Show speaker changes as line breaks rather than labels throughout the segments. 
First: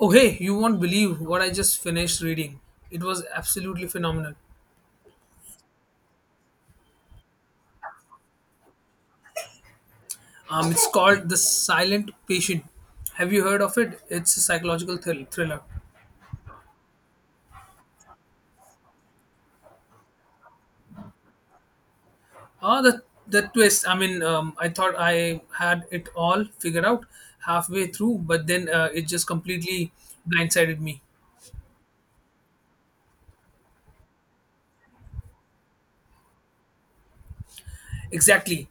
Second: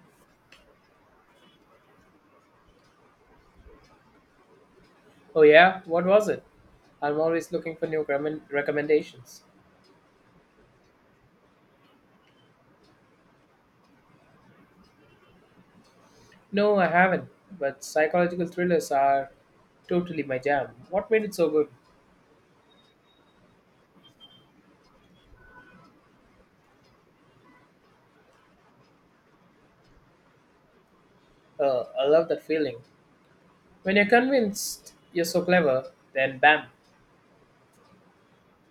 Oh, hey, you won't believe what I just finished reading. It was absolutely phenomenal.
Oh yeah, what was it? I'm always looking for new recommendations.
It's called The Silent Patient. Have you heard of it? It's a thriller.
No, I haven't, but psychological thrillers are totally my jam. What made it so good?
Ah, the twist. I mean, I thought I had it all figured out halfway through, but then it just completely blindsided me.
I love that feeling. When you're convinced you're so clever, then bam.
Exactly.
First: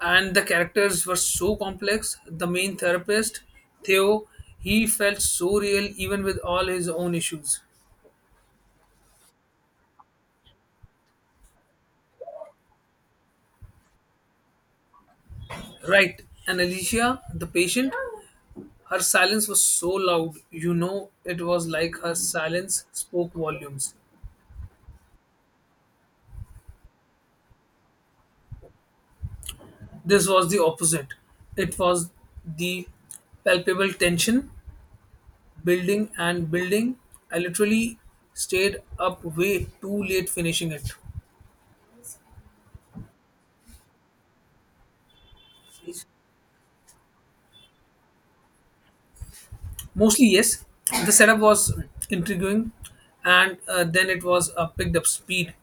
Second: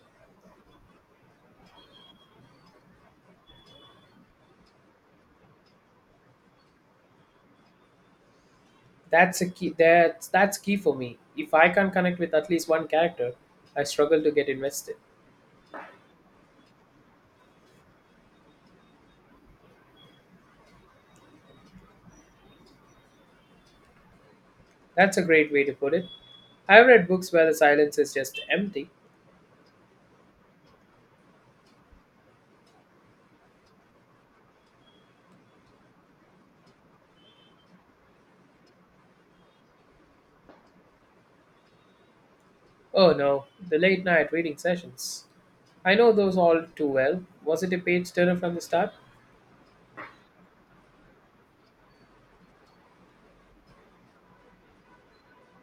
And the characters were so complex. The main therapist, Theo, he felt so real even with all his own issues.
That's key for me. If I can't connect with at least one character, I struggle to get invested.
Right. And Alicia, the patient, her silence was so loud. It was like her silence spoke volumes.
That's a great way to put it. I've read books where the silence is just empty.
This was the opposite. It was the palpable tension building and building. I literally stayed up way too late finishing it.
Oh no, the late night reading sessions. I know those all too well. Was it a page turner from the start?
Mostly, yes, the setup was intriguing, and then it was picked up speed.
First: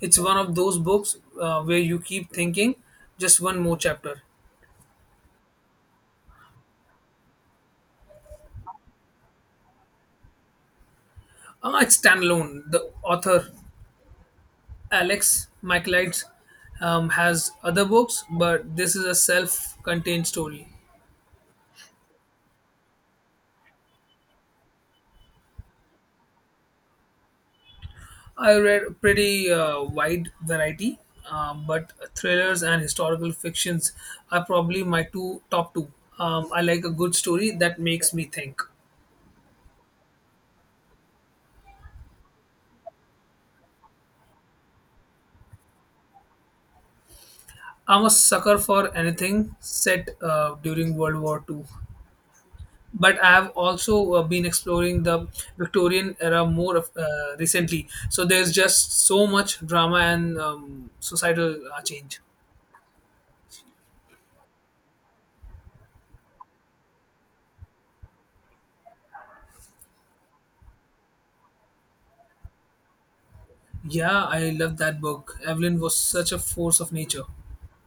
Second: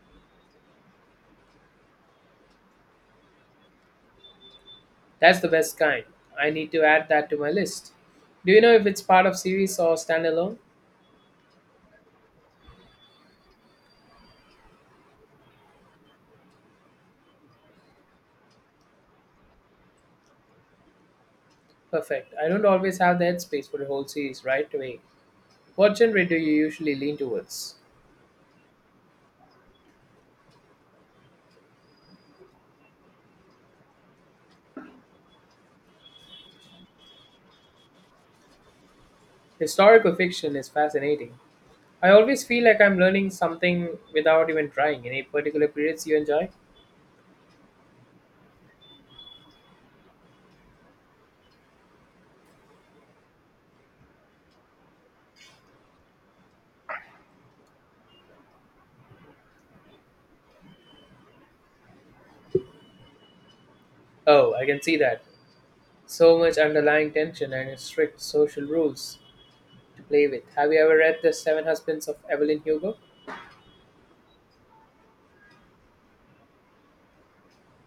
It's one of those books where you keep thinking just one more chapter.
That's the best kind. I need to add that to my list. Do you know if it's part of series or standalone?
It's standalone. The author, Alex Michaelides, has other books, but this is a self contained story.
Perfect. I don't always have the headspace for a whole series right away. What genre do you usually lean towards?
I read a pretty wide variety, but thrillers and historical fictions are probably my two top two. I like a good story that makes me think.
Historical fiction is fascinating. I always feel like I'm learning something without even trying. Any particular periods you enjoy?
I'm a sucker for anything set during World War Two. But I've also been exploring the Victorian era more of, recently. So there's just so much drama and societal change.
Oh, I can see that. So much underlying tension and strict social rules to play with. Have you ever read The Seven Husbands of Evelyn Hugo?
Yeah, I love that book. Evelyn was such a force of nature.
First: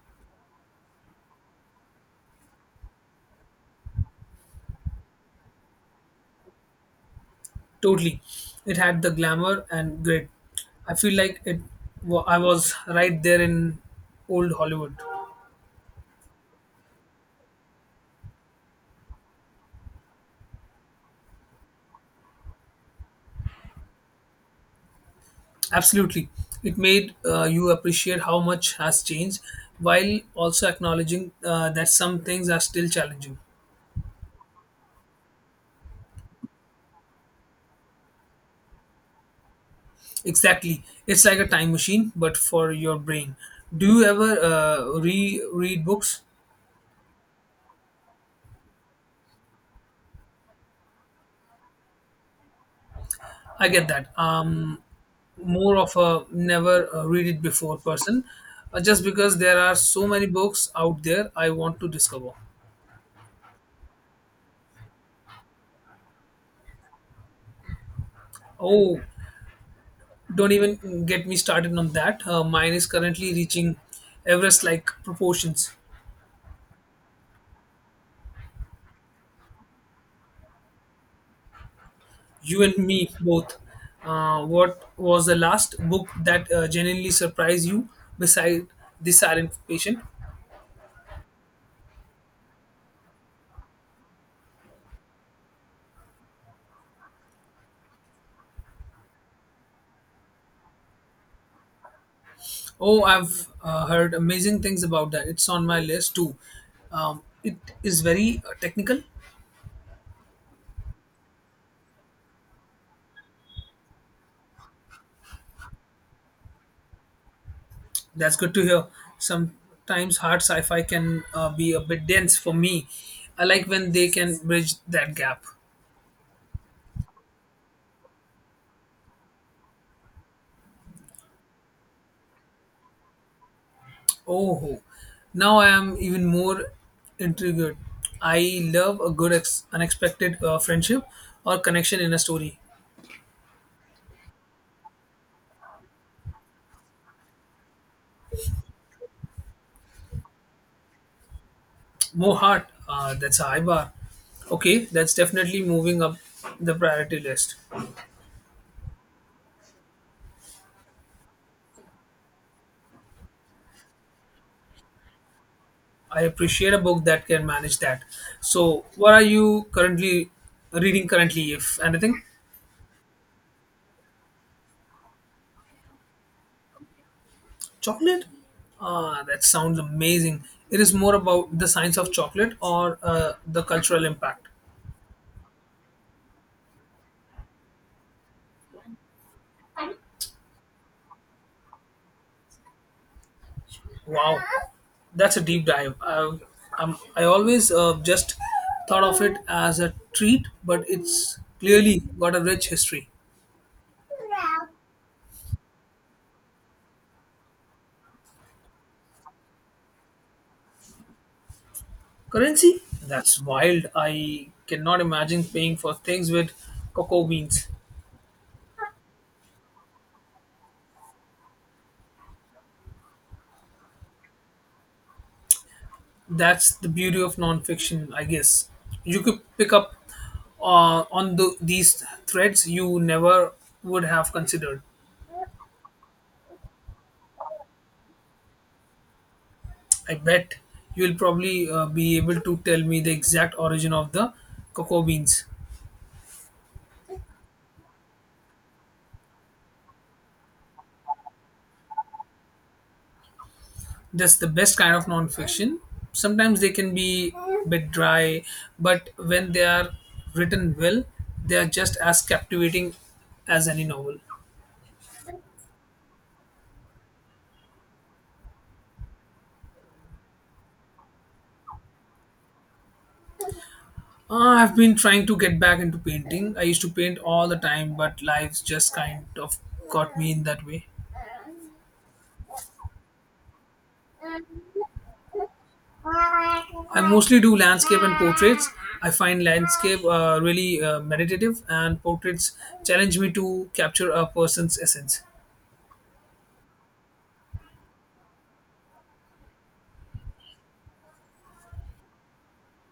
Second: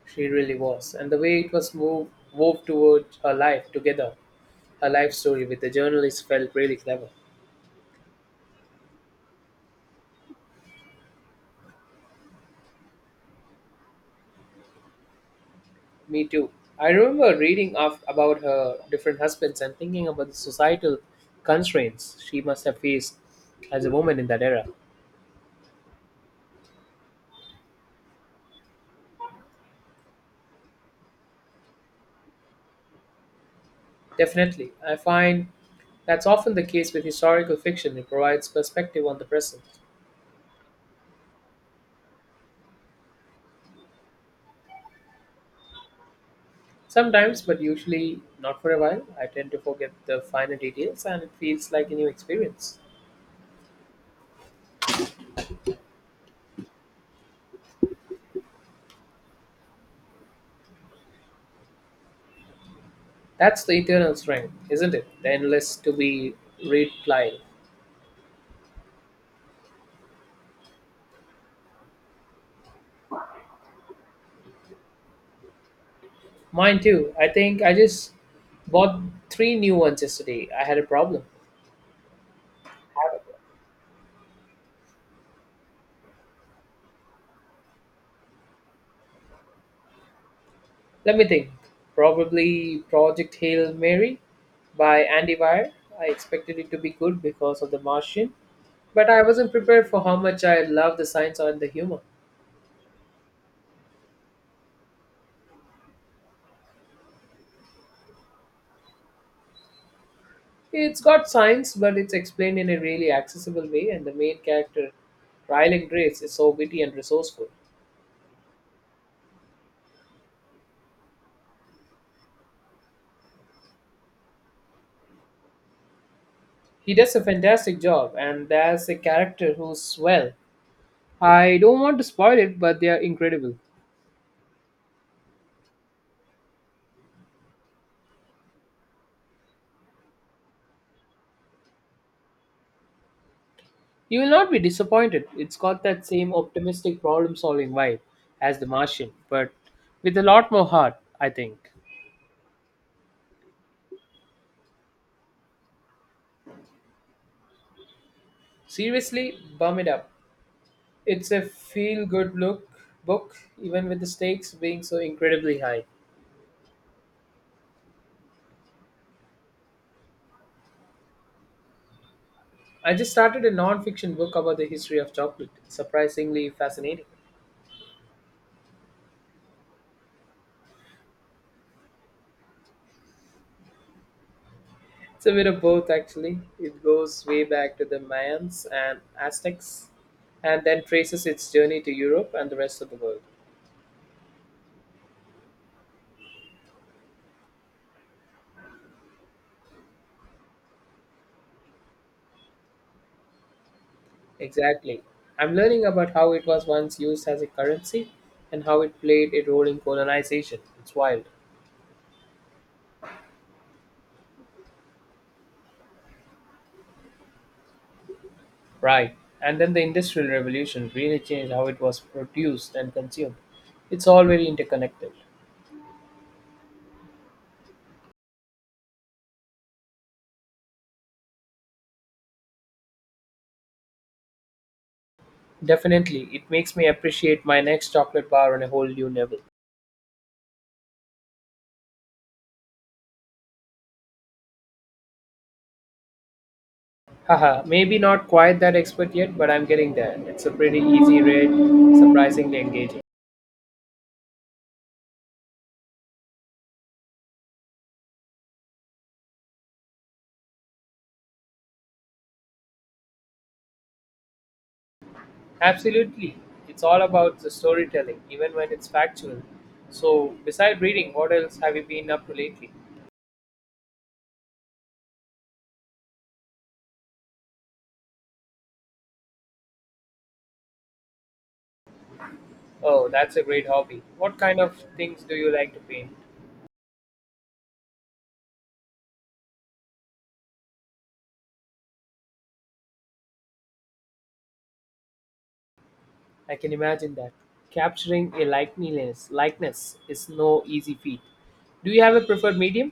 She really was. And the way it was wove toward her life together, her life story with the journalist felt really clever.
Totally, it had the glamour and grit. I feel like it. Wa- I was right there in old Hollywood.
Me too. I remember reading about her different husbands and thinking about the societal constraints she must have faced as a woman in that era.
Absolutely, it made you appreciate how much has changed, while also acknowledging that some things are still challenging.
Definitely. I find that's often the case with historical fiction. It provides perspective on the present.
Exactly. It's like a time machine, but for your brain. Do you ever read books?
Sometimes, but usually not for a while. I tend to forget the finer details and it feels like a new experience.
I get that. More of a never read it before person. Just because there are so many books out there, I want to discover.
That's the eternal strength, isn't it? The endless to be replying.
Oh, don't even get me started on that. Mine is currently reaching Everest-like proportions.
Mine too. I think I just bought three new ones yesterday. I had a problem.
You and me both. What was the last book that genuinely surprised you beside The Silent Patient?
Let me think. Probably Project Hail Mary by Andy Weir. I expected it to be good because of The Martian, but I wasn't prepared for how much I love the science and the humor.
Oh, I've heard amazing things about that. It's on my list too. It is very technical.
It's got science, but it's explained in a really accessible way, and the main character, Rylan Grace, is so witty and resourceful.
That's good to hear. Sometimes hard sci fi can be a bit dense for me. I like when they can bridge that gap.
He does a fantastic job, and there's a character who's, well, I don't want to spoil it, but they are incredible.
Oh, now I am even more intrigued. I love a good, unexpected friendship or connection in a story.
You will not be disappointed. It's got that same optimistic problem solving vibe as The Martian, but with a lot more heart, I think.
More heart. That's a high bar. Okay, that's definitely moving up the priority list.
Seriously, bum it up. It's a feel good look book, even with the stakes being so incredibly high.
I appreciate a book that can manage that. So, what are you currently reading currently, if anything?
I just started a non fiction book about the history of chocolate. Surprisingly fascinating.
Chocolate? Ah, that sounds amazing. It is more about the science of chocolate or the cultural impact.
It's a bit of both, actually. It goes way back to the Mayans and Aztecs, and then traces its journey to Europe and the rest of the world.
Wow, that's a deep dive. I always just thought of it as a treat, but it's clearly got a rich history.
Exactly. I'm learning about how it was once used as a currency and how it played a role in colonization. It's wild.
Currency? That's wild. I cannot imagine paying for things with cocoa beans.
Right. And then the Industrial Revolution really changed how it was produced and consumed. It's all very interconnected.
That's the beauty of nonfiction, I guess. You could pick up on these threads you never would have considered.
Definitely, it makes me appreciate my next chocolate bar on a whole new level.
I bet you'll probably be able to tell me the exact origin of the cocoa beans.
Haha, maybe not quite that expert yet, but I'm getting there. It's a pretty easy read, surprisingly engaging.
That's the best kind of nonfiction. Sometimes they can be a bit dry, but when they are written well, they are just as captivating as any novel.
Absolutely. It's all about the storytelling, even when it's factual. So, beside reading, what else have you been up to lately?
I've been trying to get back into painting. I used to paint all the time, but life's just kind of got me in that way.
Oh, that's a great hobby. What kind of things do you like to paint?
I mostly do landscape and portraits. I find landscape really meditative, and portraits challenge me to capture a person's essence.
I can imagine that. Capturing a likeness is no easy feat. Do you have a preferred medium?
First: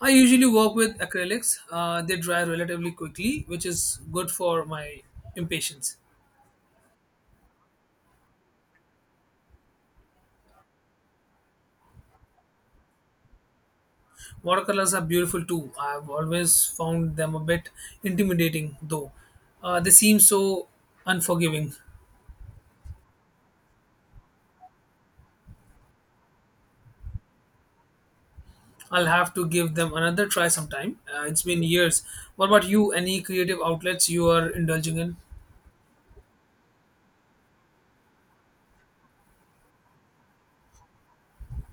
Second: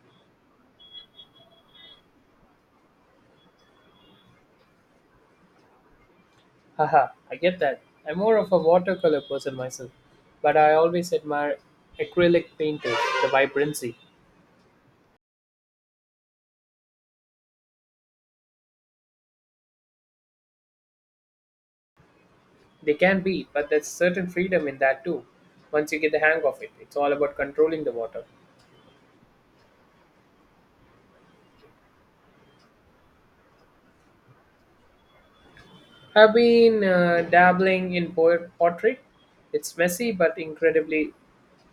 I usually work with acrylics. They dry relatively quickly, which is good for my impatience.
Haha, I get that. I'm more of a watercolor person myself, but I always admire acrylic painters, the vibrancy.
Watercolors are beautiful too. I've always found them a bit intimidating, though. They seem so unforgiving.
They can be, but there's certain freedom in that too. Once you get the hang of it, it's all about controlling the water.
I'll have to give them another try sometime. It's been years. What about you? Any creative outlets you are indulging in?
I've been dabbling in portrait. It's messy but incredibly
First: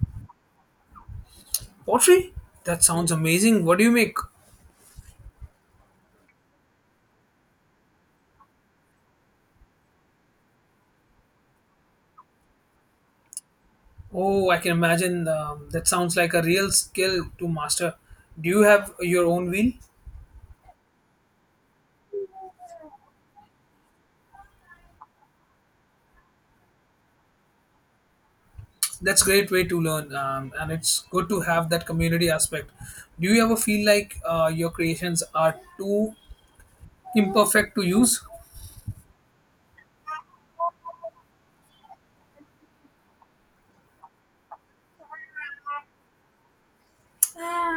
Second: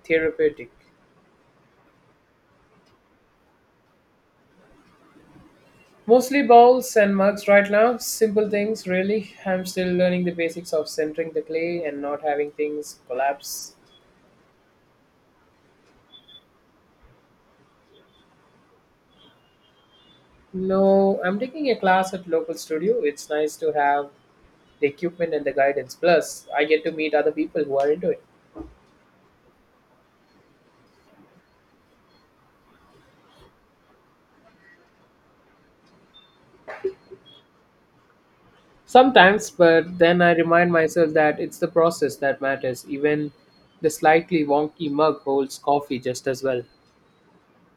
therapeutic.
Pottery? That sounds amazing. What do you make?
Mostly bowls and mugs right now, simple things really. I'm still learning the basics of centering the clay and not having things collapse.
Oh, I can imagine. That sounds like a real skill to master. Do you have your own wheel?
No, I'm taking a class at local studio. It's nice to have the equipment and the guidance. Plus, I get to meet other people who are into it.
That's a great way to learn, and it's good to have that community aspect. Do you ever feel like your creations are too imperfect to use?
Sometimes, but then I remind myself that it's the process that matters. Even the slightly wonky mug holds coffee just as well.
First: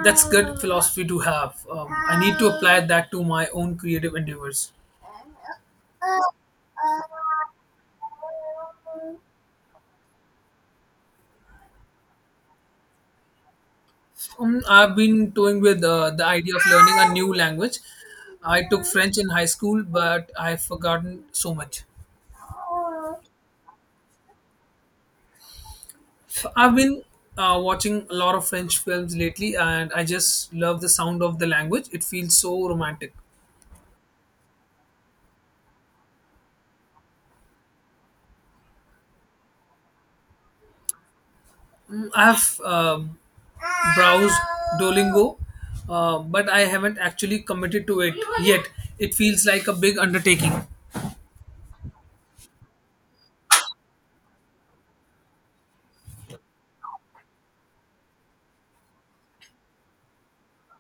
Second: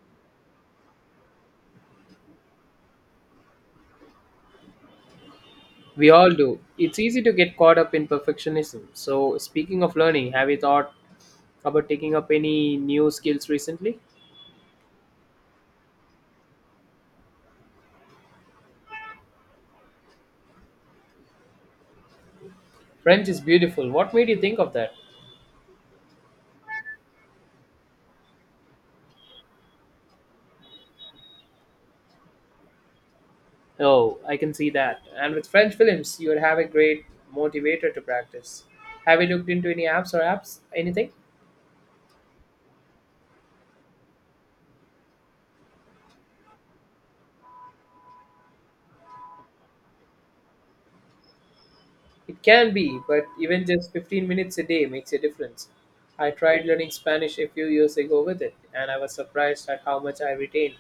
That's good philosophy to have. I need to apply that to my own creative endeavors.
We all do. It's easy to get caught up in perfectionism. So, speaking of learning, have you thought about taking up any new skills recently?
I've been toying with the idea of learning a new language. I took French in high school, but I've forgotten so much.
French is beautiful. What made you think of that?
I've been watching a lot of French films lately, and I just love the sound of the language. It feels so romantic.
Oh, I can see that. And with French films, you would have a great motivator to practice. Have you looked into any apps or apps? Anything?
I've browsed Duolingo, but I haven't actually committed to it yet. It feels like a big undertaking.
It can be, but even just 15 minutes a day makes a difference. I tried learning Spanish a few years ago with it, and I was surprised at how much I retained.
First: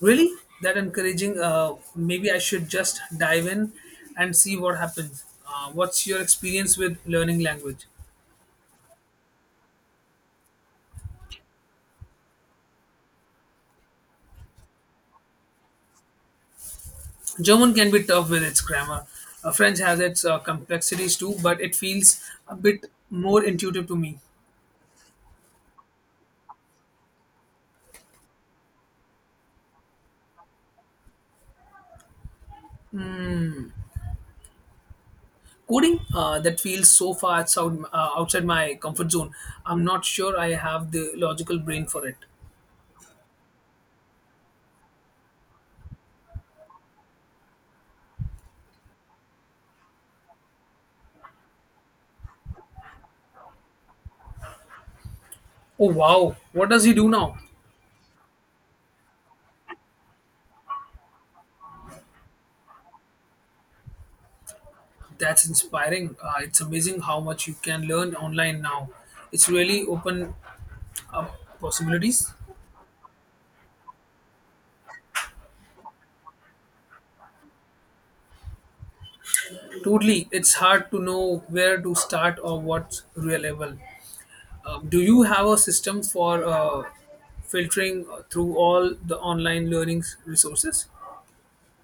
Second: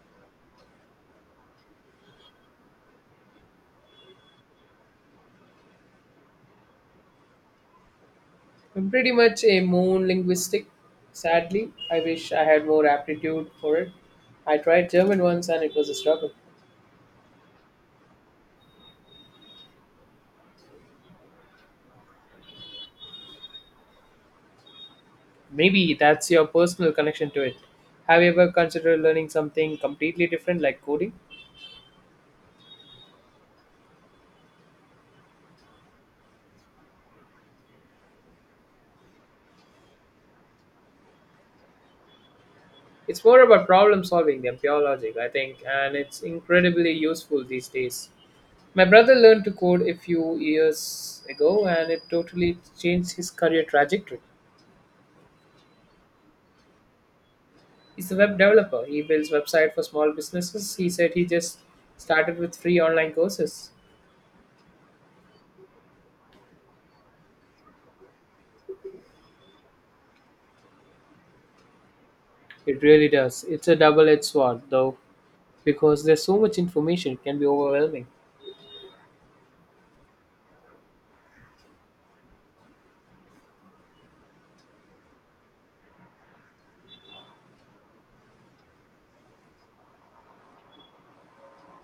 Really? That encouraging. Maybe I should just dive in and see what happens. What's your experience with learning language?
I'm pretty much a moon linguistic. Sadly, I wish I had more aptitude for it. I tried German once and it was a struggle.
German can be tough with its grammar. French has its complexities too, but it feels a bit more intuitive to me.
Maybe that's your personal connection to it. Have you ever considered learning something completely different like coding?
Coding, that feels so far outside my comfort zone. I'm not sure I have the logical brain for it.
It's more about problem solving than pure logic, I think, and it's incredibly useful these days. My brother learned to code a few years ago and it totally changed his career trajectory.
Oh wow, what does he do now?
He's a web developer. He builds website for small businesses. He said he just started with free online courses.
That's inspiring. It's amazing how much you can learn online now. It's really open up possibilities.
It really does. It's a double-edged sword though because there's so much information it can be overwhelming.
Totally, it's hard to know where to start or what's reliable. Do you have a system for filtering through all the online learning resources?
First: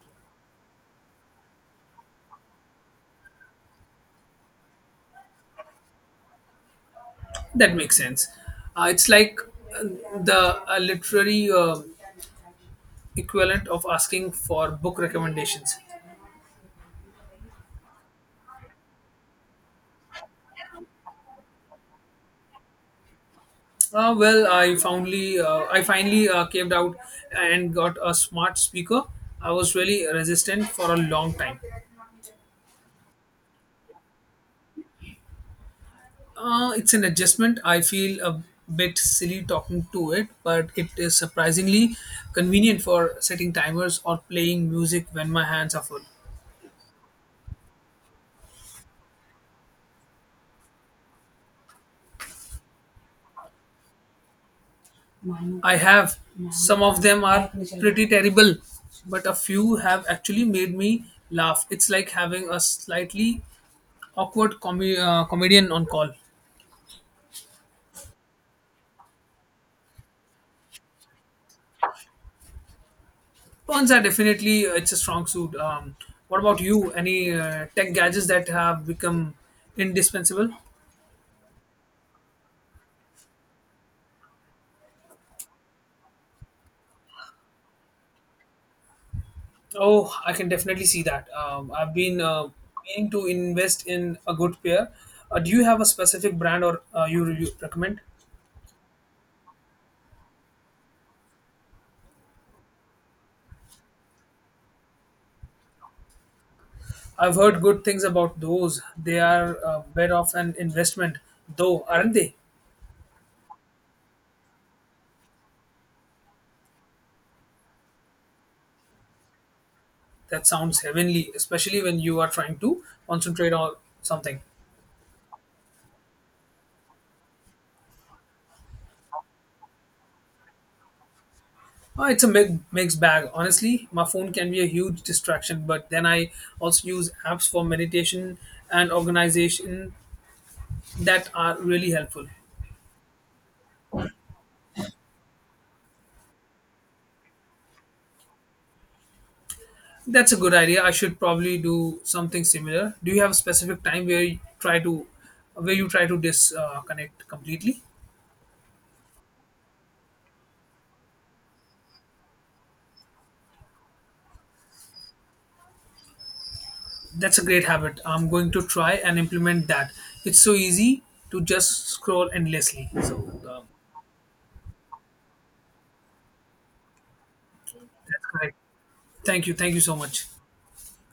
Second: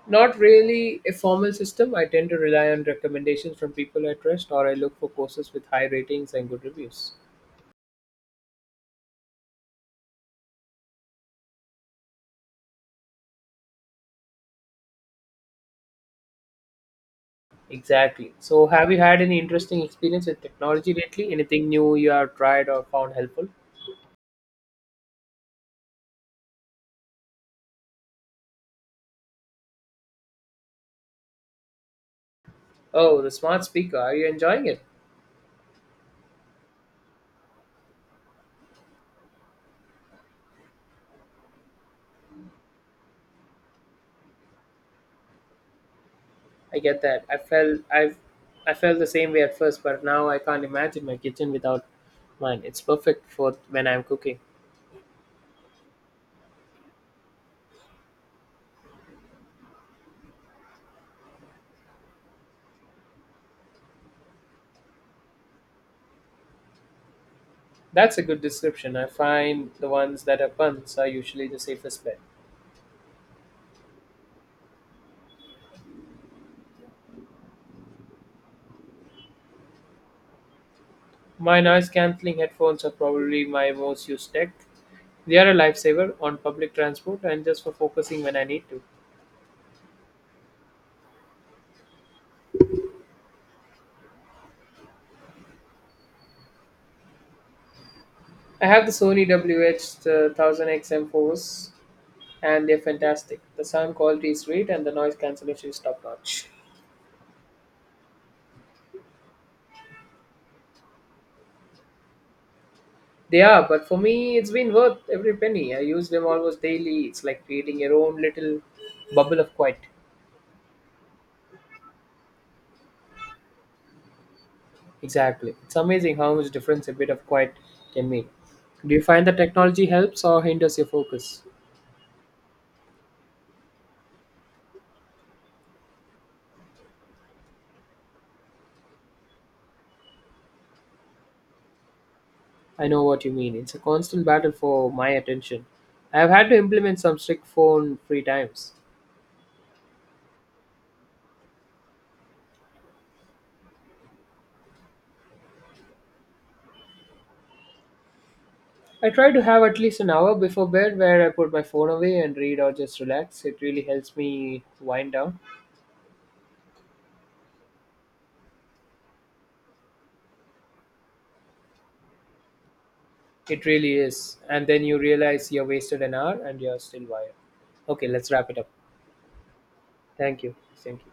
Not really a formal system. I tend to rely on recommendations from people I trust, or I look for courses with high ratings and good reviews.
That makes sense. It's like uh, the literary equivalent of asking for book recommendations.
Exactly. So, have you had any interesting experience with technology lately? Anything new you have tried or found helpful?
Well, I finally caved out and got a smart speaker. I was really resistant for a long time.
Oh, the smart speaker. Are you enjoying it?
It's an adjustment. I feel a bit silly talking to it, but it is surprisingly convenient for setting timers or playing music when my hands are full.
I get that. I felt the same way at first, but now I can't imagine my kitchen without mine. It's perfect for when I'm cooking.
I have. Some of them are pretty terrible, but a few have actually made me laugh. It's like having a slightly awkward comedian on call.
That's a good description. I find the ones that are puns are usually the safest bet.
Puns are definitely it's a strong suit. What about you? Any tech gadgets that have become indispensable?
My noise cancelling headphones are probably my most used tech. They are a lifesaver on public transport and just for focusing when I need to.
Oh, I can definitely see that. I've been meaning to invest in a good pair. Do you have a specific brand or you recommend?
I have the Sony WH-1000XM4s and they're fantastic. The sound quality is great and the noise cancellation is top notch.
I've heard good things about those. They are a bit of an investment, though, aren't they?
They are, but for me, it's been worth every penny. I use them almost daily. It's like creating your own little bubble of quiet.
That sounds heavenly, especially when you are trying to concentrate on something.
Exactly. It's amazing how much difference a bit of quiet can make. Do you find that technology helps or hinders your focus?
It's a mixed bag. Honestly, my phone can be a huge distraction, but then I also use apps for meditation and organization that are really helpful.
I know what you mean. It's a constant battle for my attention. I have had to implement some strict phone free times.
That's a good idea. I should probably do something similar. Do you have a specific time where you try to where you try to disconnect completely?
I try to have at least an hour before bed where I put my phone away and read or just relax. It really helps me wind down.
That's a great habit. I'm going to try and implement that. It's so easy to just scroll endlessly. Um,
It really is. And then you realize you wasted an hour and you're still wired. Okay,
that's
let's wrap
correct.
it up.
Thank you. Thank you so much.
Thank you. Thank you.